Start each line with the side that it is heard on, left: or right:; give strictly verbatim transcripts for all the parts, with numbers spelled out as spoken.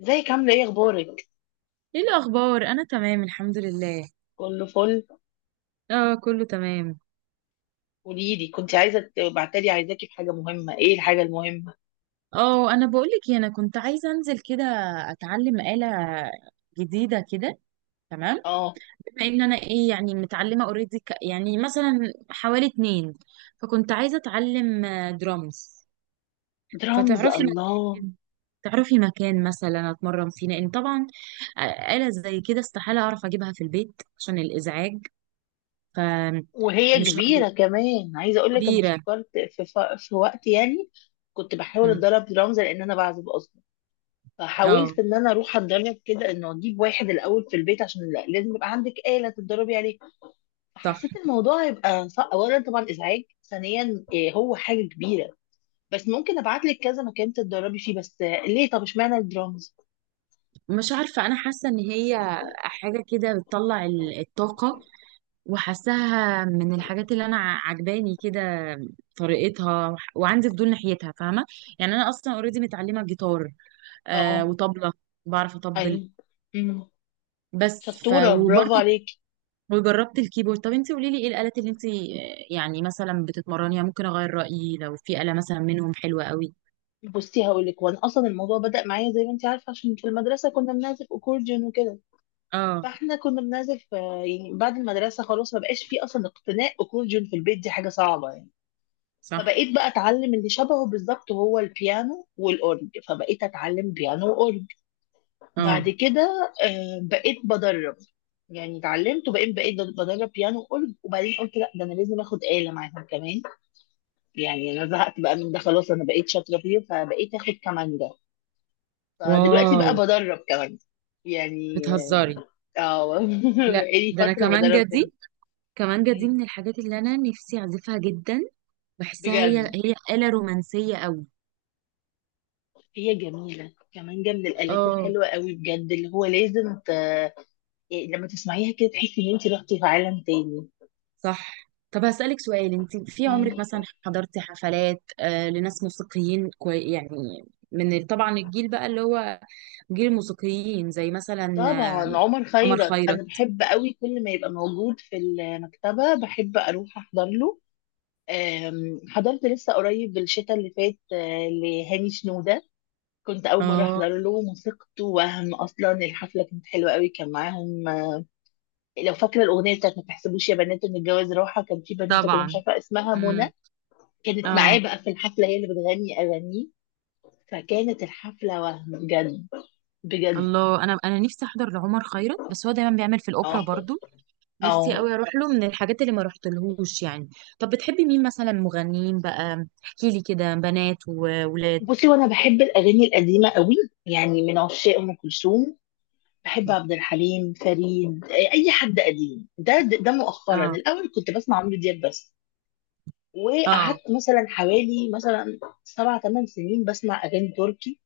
left: ازيك عاملة ايه اخبارك؟
right: ايه الاخبار؟ انا تمام الحمد لله.
left: كله فل.
right: اه كله تمام.
left: قوليلي، كنت عايزة تبعتلي، عايزاكي في حاجة مهمة. ايه الحاجة المهمة؟
right: اه، انا بقولك إيه، انا كنت عايزه انزل كده، اتعلم آلة جديده كده. تمام.
left: اه،
right: بما ان انا ايه يعني متعلمه اوريدي ك... يعني مثلا حوالي اتنين، فكنت عايزه اتعلم درامز.
left: درامز.
right: فتعرفي
left: الله.
right: مكان تعرفي مكان مثلا اتمرن فيه، لان طبعا آه، آلة زي كده استحاله اعرف اجيبها في البيت عشان الازعاج.
left: وهي
right: فمش ه-
left: كبيرة كمان. عايزة اقولك انا
right: كبيره.
left: فكرت في, ف... في وقت يعني كنت بحاول
right: مم.
left: اتدرب درامز لان انا بعزف اصلا.
right: اه.
left: فحاولت ان انا اروح اتدرب كده انه اجيب واحد الاول في البيت عشان لا- لازم يبقى عندك آلة تتدربي عليها.
right: صح.
left: فحسيت الموضوع هيبقى صعب. اولا طبعا ازعاج، ثانيا إيه هو حاجة كبيرة. بس ممكن ابعت لك كذا مكان تتدربي فيه. بس ليه؟ طب اشمعنى الدرامز؟
right: مش عارفة، أنا حاسة إن هي حاجة كده بتطلع ال- الطاقة، وحاساها من الحاجات اللي أنا ع- عجباني كده طريقتها، وعندي فضول ناحيتها، فاهمة؟ يعني أنا أصلا أوريدي متعلمة جيتار آه
left: اه.
right: وطبلة، بعرف أطبل.
left: ايوه. امم
right: بس ف
left: شطوره، برافو
right: وبرضه
left: عليك.
right: جربت الكيبورد. طب انتي قولي لي، ايه الآلات اللي انتي آه، يعني مثلا بتتمرنيها؟ ممكن أغير رأيي لو في آلة مثلا منهم حلوة قوي.
left: بصي، هقول لك. وانا اصلا الموضوع بدا معايا زي ما انت عارفه عشان في المدرسه كنا بنعزف اكورديون وكده.
right: اه
left: فاحنا كنا بنعزف. آه، يعني بعد المدرسه خلاص ما بقاش في اصلا اقتناء اكورديون في البيت، دي حاجه صعبه يعني.
right: صح.
left: فبقيت بقى اتعلم اللي شبهه بالظبط، هو البيانو والاورج. فبقيت اتعلم بيانو واورج.
right: اه.
left: بعد كده آه، بقيت بدرب. يعني اتعلمت وبقيت بقيت بدرب بيانو وأورج، وبعدين قلت لا، ده انا لازم اخد آلة معاهم كمان. يعني انا زهقت بقى من ده خلاص، انا بقيت شاطرة فيه، فبقيت اخد كمانجة. فدلوقتي
right: واو،
left: بقى بدرب كمان يعني.
right: بتهزري.
left: اه.
right: لا،
left: بقالي
right: ده انا
left: فترة
right: كمان
left: بدرب كمان.
right: جدي، كمانجا دي من الحاجات اللي انا نفسي اعزفها جدا، بحسها هي
left: بجد.
right: هي آلة رومانسية قوي.
left: هي جميلة، كمانجة من الآلات
right: اه
left: الحلوة قوي بجد، اللي هو لازم ت... يعني لما تسمعيها كده تحسي ان انت رحتي في عالم
right: صح. طب هسألك سؤال، انت في عمرك
left: تاني.
right: مثلا حضرتي حفلات آه لناس موسيقيين كوي يعني، من ال- طبعا الجيل بقى اللي هو جيل الموسيقيين، زي مثلا
left: طبعا،
right: آه،
left: عمر
right: عمر
left: خيرت انا
right: خيرت.
left: بحب قوي. كل ما يبقى موجود في المكتبه بحب اروح احضر له. أم، حضرت لسه قريب الشتاء اللي فات، آه، لهاني شنوده. كنت اول مره
right: اه
left: احضر له موسيقته، وهم اصلا الحفله كانت حلوه قوي، كان معاهم آه، لو فاكره الاغنيه بتاعت ما تحسبوش يا بنات ان الجواز راحه، كان في بنوته كده مش
right: طبعا.
left: عارفه اسمها منى.
right: امم
left: كانت معاه
right: اه.
left: بقى في الحفله، هي اللي بتغني اغانيه. فكانت الحفله وهم بجد. بجد.
right: الله، انا انا نفسي احضر لعمر خيرت، بس هو دايما بيعمل في الاوبرا
left: اه،
right: برضو. نفسي
left: اه.
right: قوي اروح له، من الحاجات اللي ما رحتلهوش يعني. طب بتحبي مين مثلا؟ مغنيين بقى احكي لي كده، بنات وولاد.
left: بصي، وانا بحب الاغاني القديمه قوي. يعني من عشاق ام كلثوم. بحب عبد الحليم، فريد، اي حد قديم. ده ده ده مؤخرا،
right: اه
left: الاول كنت بسمع عمرو دياب بس.
right: اه.
left: وقعدت مثلا حوالي مثلا سبع ثمان سنين بسمع اغاني تركي،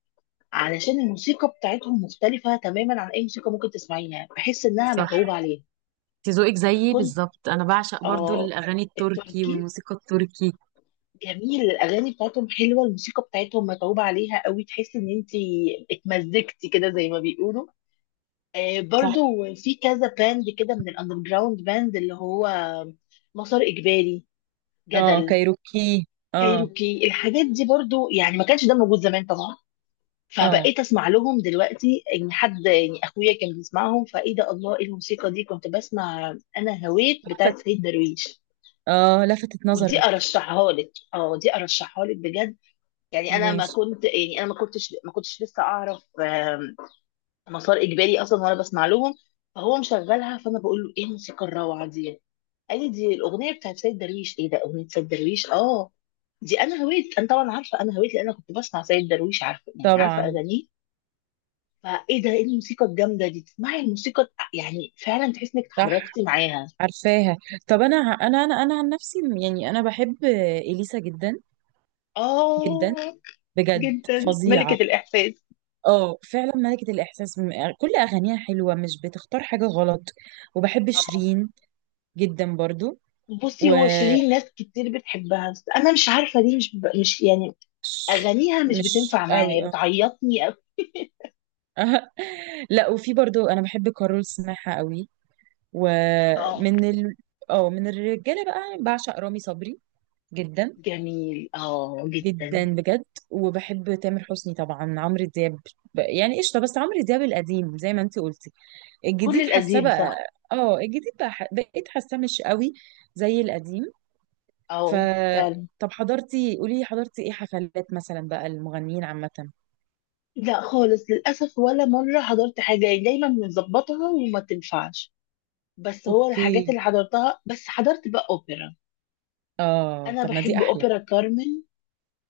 left: علشان الموسيقى بتاعتهم مختلفه تماما عن اي موسيقى ممكن تسمعيها، بحس انها
right: صح،
left: متعوب عليها.
right: انت ذوقك زيي
left: فكنت.
right: بالظبط، انا بعشق برضو
left: اه،
right: الاغاني التركي
left: التركي
right: والموسيقى التركي.
left: جميل. الاغاني بتاعتهم حلوه، الموسيقى بتاعتهم متعوب عليها قوي، تحس ان انت اتمزجتي كده زي ما بيقولوا. آه،
right: صح.
left: برضو في كذا باند كده من الاندر جراوند باند، اللي هو مسار اجباري،
right: اه
left: جدل،
right: كايروكي. اه.
left: كايروكي. الحاجات دي برضو، يعني ما كانش ده موجود زمان طبعا.
right: اه
left: فبقيت اسمع لهم دلوقتي. ان حد يعني اخويا كان بيسمعهم، فايه ده، الله، ايه الموسيقى دي. كنت بسمع انا هويت
right: لفت.
left: بتاعت سيد درويش.
right: اه لفتت
left: ودي
right: نظرك.
left: ارشحها لك. اه، دي ارشحها لك بجد. يعني انا ما
right: ماشي.
left: كنت، يعني انا ما كنتش ما كنتش لسه اعرف مسار اجباري اصلا وانا بسمع لهم. فهو مشغلها، فانا بقول له: ايه الموسيقى الروعه دي؟ قال لي دي الاغنيه بتاعت سيد درويش. ايه ده، اغنيه سيد درويش؟ اه. دي انا هويت، انا طبعا عارفه، انا هويت لان انا كنت بسمع سيد درويش، عارفه يعني، عارفه
right: طبعا.
left: اغانيه. فايه ده، ايه الموسيقى الجامده دي. تسمعي الموسيقى يعني فعلا تحس انك
right: صح.
left: اتحركتي معاها.
right: عارفاها. طب انا انا انا انا عن نفسي يعني انا بحب اليسا جدا.
left: اه،
right: جدا. بجد.
left: جدا ملكه
right: فظيعة.
left: الاحساس.
right: اه فعلا ملكة الإحساس، م- يعني كل أغانيها حلوة، مش بتختار حاجة غلط. وبحب
left: اه،
right: شيرين جدا برضو.
left: بصي،
right: و
left: هو شيرين ناس كتير بتحبها بس انا مش عارفه ليه. مش مش يعني
right: ش-
left: اغانيها مش
right: مش
left: بتنفع
right: قوي
left: معايا،
right: اه.
left: بتعيطني أوي.
right: لا، وفي برضو أنا بحب كارول سماحة قوي.
left: اه،
right: ومن ال... اه، من الرجالة بقى بعشق رامي صبري جدا.
left: جميل. اه، جدا.
right: جدا بجد. وبحب تامر حسني طبعا، عمرو دياب ب- يعني قشطة، بس عمرو دياب القديم زي ما انت قلتي.
left: كل
right: الجديد حاساه
left: القديم،
right: بقى.
left: صح.
right: اه الجديد بقى ح- بقيت حاساه مش قوي زي القديم. ف
left: اه، فعلا.
right: طب حضرتي قولي لي، حضرتي ايه حفلات مثلا بقى المغنيين عامة؟
left: لا خالص، للأسف ولا مرة حضرت حاجة يعني، دايما بنظبطها وما تنفعش. بس هو الحاجات
right: اوكي.
left: اللي حضرتها، بس حضرت بقى أوبرا.
right: اه
left: أنا
right: طب ما دي
left: بحب
right: احلى.
left: أوبرا كارمن.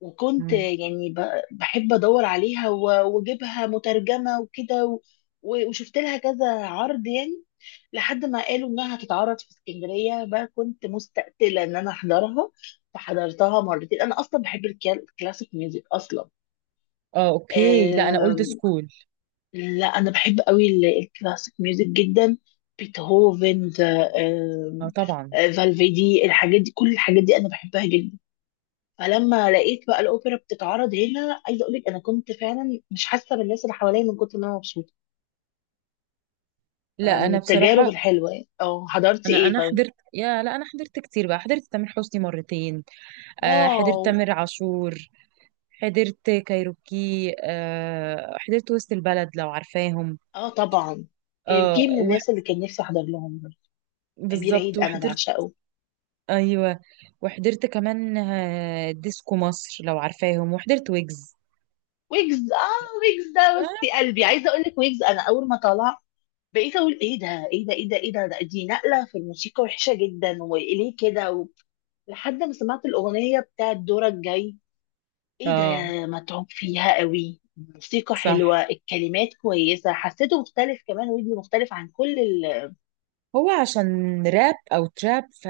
left: وكنت
right: مم.
left: يعني ب- بحب أدور عليها و- وأجيبها مترجمة وكده و- و- وشفت لها كذا عرض يعني. لحد ما قالوا انها هتتعرض في اسكندريه بقى، كنت مستقتله ان انا احضرها. فحضرتها مرتين. انا اصلا بحب الكلا- الكلاسيك ميوزك اصلا.
right: اه اوكي، لا انا اولد
left: آم،
right: سكول.
left: لا انا بحب قوي ال- الكلاسيك ميوزك جدا. بيتهوفن ذا-
right: اه
left: آم،
right: طبعا.
left: آه، فالفيدي الحاجات دي، كل الحاجات دي انا بحبها جدا. فلما لقيت بقى الاوبرا بتتعرض هنا، عايزه اقول لك انا كنت فعلا مش حاسه بالناس اللي حواليا من كتر ما انا مبسوطه. آه،
right: لا
left: من
right: انا
left: التجارب
right: بصراحة،
left: الحلوه يعني. اه، حضرتي
right: انا
left: ايه
right: انا
left: طيب؟
right: حضرت يا لا انا حضرت كتير بقى، حضرت تامر حسني مرتين. آه حضرت
left: واو.
right: تامر عاشور. حضرت كايروكي. آه حضرت وسط البلد لو عارفاهم.
left: اه، طبعا.
right: اه
left: كي من
right: وح...
left: الناس اللي كان نفسي احضر لهم. امير
right: بالظبط،
left: عيد انا
right: وحضرت.
left: بعشقه.
right: ايوه. وحضرت كمان آه، ديسكو مصر لو عارفاهم، وحضرت ويجز.
left: ويجز. اه، ويجز ده وسط قلبي، عايزه اقول لك ويجز انا اول ما طلع بقيت اقول: ايه ده، ايه ده، ايه ده، ايه ده، ده دي نقله في الموسيقى وحشه جدا، وليه كده و... لحد ما سمعت الاغنيه بتاعت دورك جاي، ايه ده.
right: اه.
left: متعوب فيها قوي، الموسيقى
right: صح.
left: حلوه، الكلمات كويسه، حسيته مختلف، كمان ويجز مختلف عن كل ال...
right: هو عشان راب او تراب ف...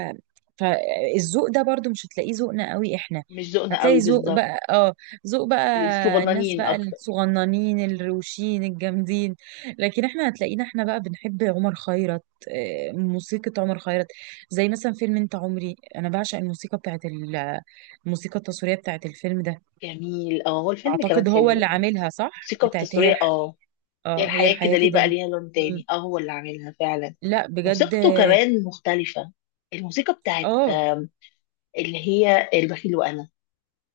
right: فالذوق ده برضو مش هتلاقيه ذوقنا قوي احنا.
left: مش ذوقنا
right: هتلاقي
left: قوي
right: ذوق
left: بالظبط.
right: بقى، اه ذوق بقى الناس
left: الصغنانين
right: بقى
left: اكتر.
right: الصغننين الروشين الجامدين. لكن احنا هتلاقينا احنا بقى بنحب عمر خيرت، آه، موسيقى عمر خيرت، زي مثلا فيلم انت عمري، انا بعشق الموسيقى بتاعت ال- الموسيقى التصويرية بتاعت الفيلم ده.
left: جميل. اه، هو الفيلم كمان
right: اعتقد هو
left: حلو
right: اللي
left: يعني.
right: عاملها صح.
left: الموسيقى
right: بتاعت هي
left: التصويرية،
right: الح...
left: اه. هي
right: اه هي
left: الحياة
right: الحياة
left: كده ليه
right: كده
left: بقى
right: ليه.
left: ليها لون
right: مم.
left: تاني. اه، هو اللي عاملها فعلا.
right: لا بجد.
left: موسيقته كمان مختلفة. الموسيقى بتاعت
right: اه
left: آم، اللي هي البخيل وأنا،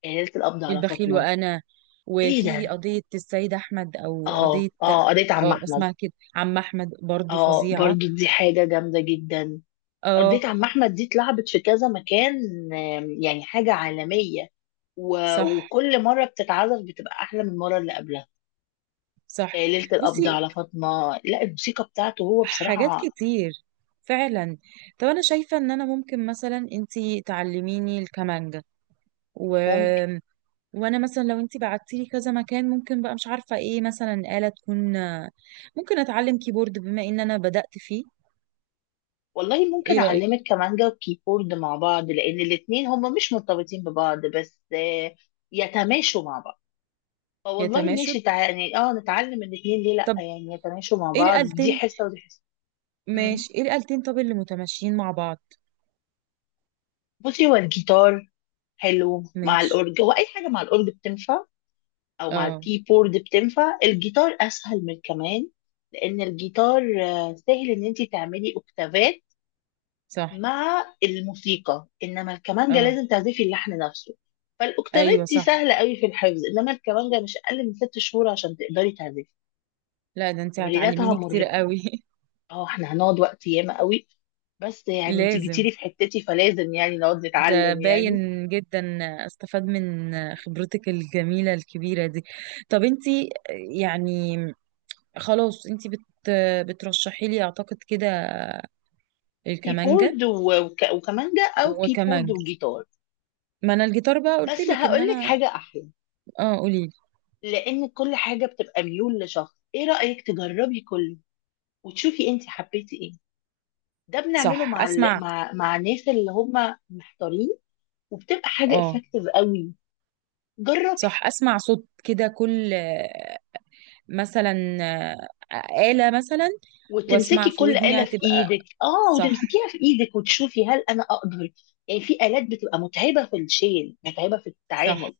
left: ليلة القبض على
right: البخيل
left: فاطمة.
right: وانا،
left: ايه
right: وفي
left: ده.
right: قضية السيد أحمد أو
left: اه،
right: قضية،
left: اه، قضية عم
right: أو
left: أحمد.
right: اسمها كده عم أحمد، برضو
left: اه،
right: فظيعة.
left: برضو دي حاجة جامدة جدا.
right: اه
left: قضية عم أحمد دي اتلعبت في كذا مكان، آم، يعني حاجة عالمية. و...
right: صح
left: وكل مرة بتتعزف بتبقى أحلى من المرة اللي قبلها. آه،
right: صح.
left: ليلة القبض
right: بصي،
left: على فاطمة، لا الموسيقى بتاعته هو
right: حاجات
left: بصراحة.
right: كتير فعلا. طب أنا شايفة إن أنا ممكن مثلا أنتي تعلميني الكمانجة، و... وأنا مثلا لو أنتي بعتيلي كذا مكان، ممكن بقى مش عارفة إيه، مثلا آلة تكون ممكن أتعلم كيبورد بما إن أنا بدأت فيه.
left: والله ممكن
right: إيه رأيك؟
left: أعلمك كمانجا وكيبورد مع بعض، لأن الاتنين هما مش مرتبطين ببعض بس آه، يتماشوا مع بعض. فوالله
right: يتماشى.
left: ماشي تع... يعني اه نتعلم الاتنين ليه لأ
right: طب
left: يعني. يتماشوا مع
right: إيه
left: بعض، دي
right: الآلتين؟
left: حصة ودي حصة. مم.
right: ماشي، ايه الآلتين طب اللي متماشيين مع بعض؟
left: بصي، هو الجيتار حلو مع
right: ماشي.
left: الأورج، هو أي حاجة مع الأورج بتنفع، أو مع
right: اه
left: الكيبورد بتنفع. الجيتار أسهل من كمان، لأن الجيتار آه، سهل إن أنت تعملي أوكتافات
right: صح.
left: مع الموسيقى. انما الكمانجة
right: اه.
left: لازم تعزفي اللحن نفسه. فالاوكتافات
right: ايوه
left: دي
right: صح.
left: سهلة قوي في الحفظ، انما الكمانجة مش اقل من ست شهور عشان تقدري تعزفي.
right: لا ده انت
left: تمريناتها
right: هتعلميني كتير
left: مرهقة.
right: قوي.
left: اه، احنا هنقعد وقت ياما قوي. بس يعني انت
right: لازم،
left: جيتيلي في حتتي، فلازم يعني نقعد
right: ده
left: نتعلم يعني.
right: باين جدا، استفاد من خبرتك الجميلة الكبيرة دي. طب انت يعني خلاص، انت بت بترشحي لي اعتقد كده الكمانجا
left: كيبورد و- وك- وكمانجة او كيبورد
right: وكمانجا.
left: وجيتار.
right: ما انا الجيتار بقى قلت
left: بس
right: لك ان
left: هقول لك
right: انا.
left: حاجة احلى.
right: اه قولي.
left: لان كل حاجة بتبقى ميول لشخص، ايه رأيك تجربي كله وتشوفي انت حبيتي ايه. ده بنعمله
right: صح
left: مع ال...
right: اسمع.
left: مع مع الناس اللي هم محتارين، وبتبقى حاجه
right: اه
left: افكتيف قوي. جربي
right: صح اسمع صوت كده كل مثلا آه، آلة مثلا، واسمع
left: وتمسكي
right: في
left: كل آلة
right: ودني
left: في
right: هتبقى.
left: ايدك، اه،
right: صح
left: وتمسكيها في ايدك وتشوفي هل انا اقدر. يعني في آلات بتبقى متعبه في الشيل، متعبه في
right: صح.
left: التعامل،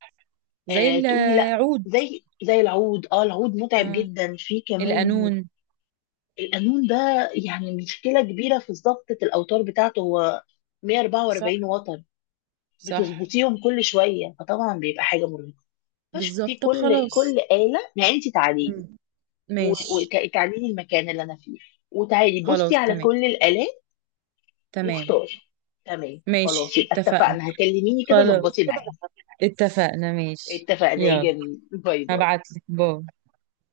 right: زي
left: آه، تقولي لا.
right: العود.
left: زي زي العود. اه، العود متعب
right: آه،
left: جدا. في كمان
right: القانون.
left: القانون ده، يعني مشكله كبيره في ضبطه. الاوتار بتاعته هو
right: صح
left: مية واربعة واربعين وتر،
right: صح
left: بتظبطيهم كل شويه، فطبعا بيبقى حاجه مرهقه. فشوف في
right: بالظبط. طب
left: كل
right: خلاص.
left: كل آلة، ما انت تعالي لي
right: مم. ماشي
left: وتعالي لي المكان اللي انا فيه، وتعالي بصي
right: خلاص.
left: على
right: تمام
left: كل الآلات
right: تمام.
left: واختاري. تمام، خلاص،
right: ماشي
left: يبقى
right: اتفقنا.
left: اتفقنا. هكلميني كده
right: خلاص
left: ظبطي معايا.
right: اتفقنا. ماشي.
left: اتفقنا يا
right: يلا
left: جميل، باي باي.
right: هبعتلك. باي.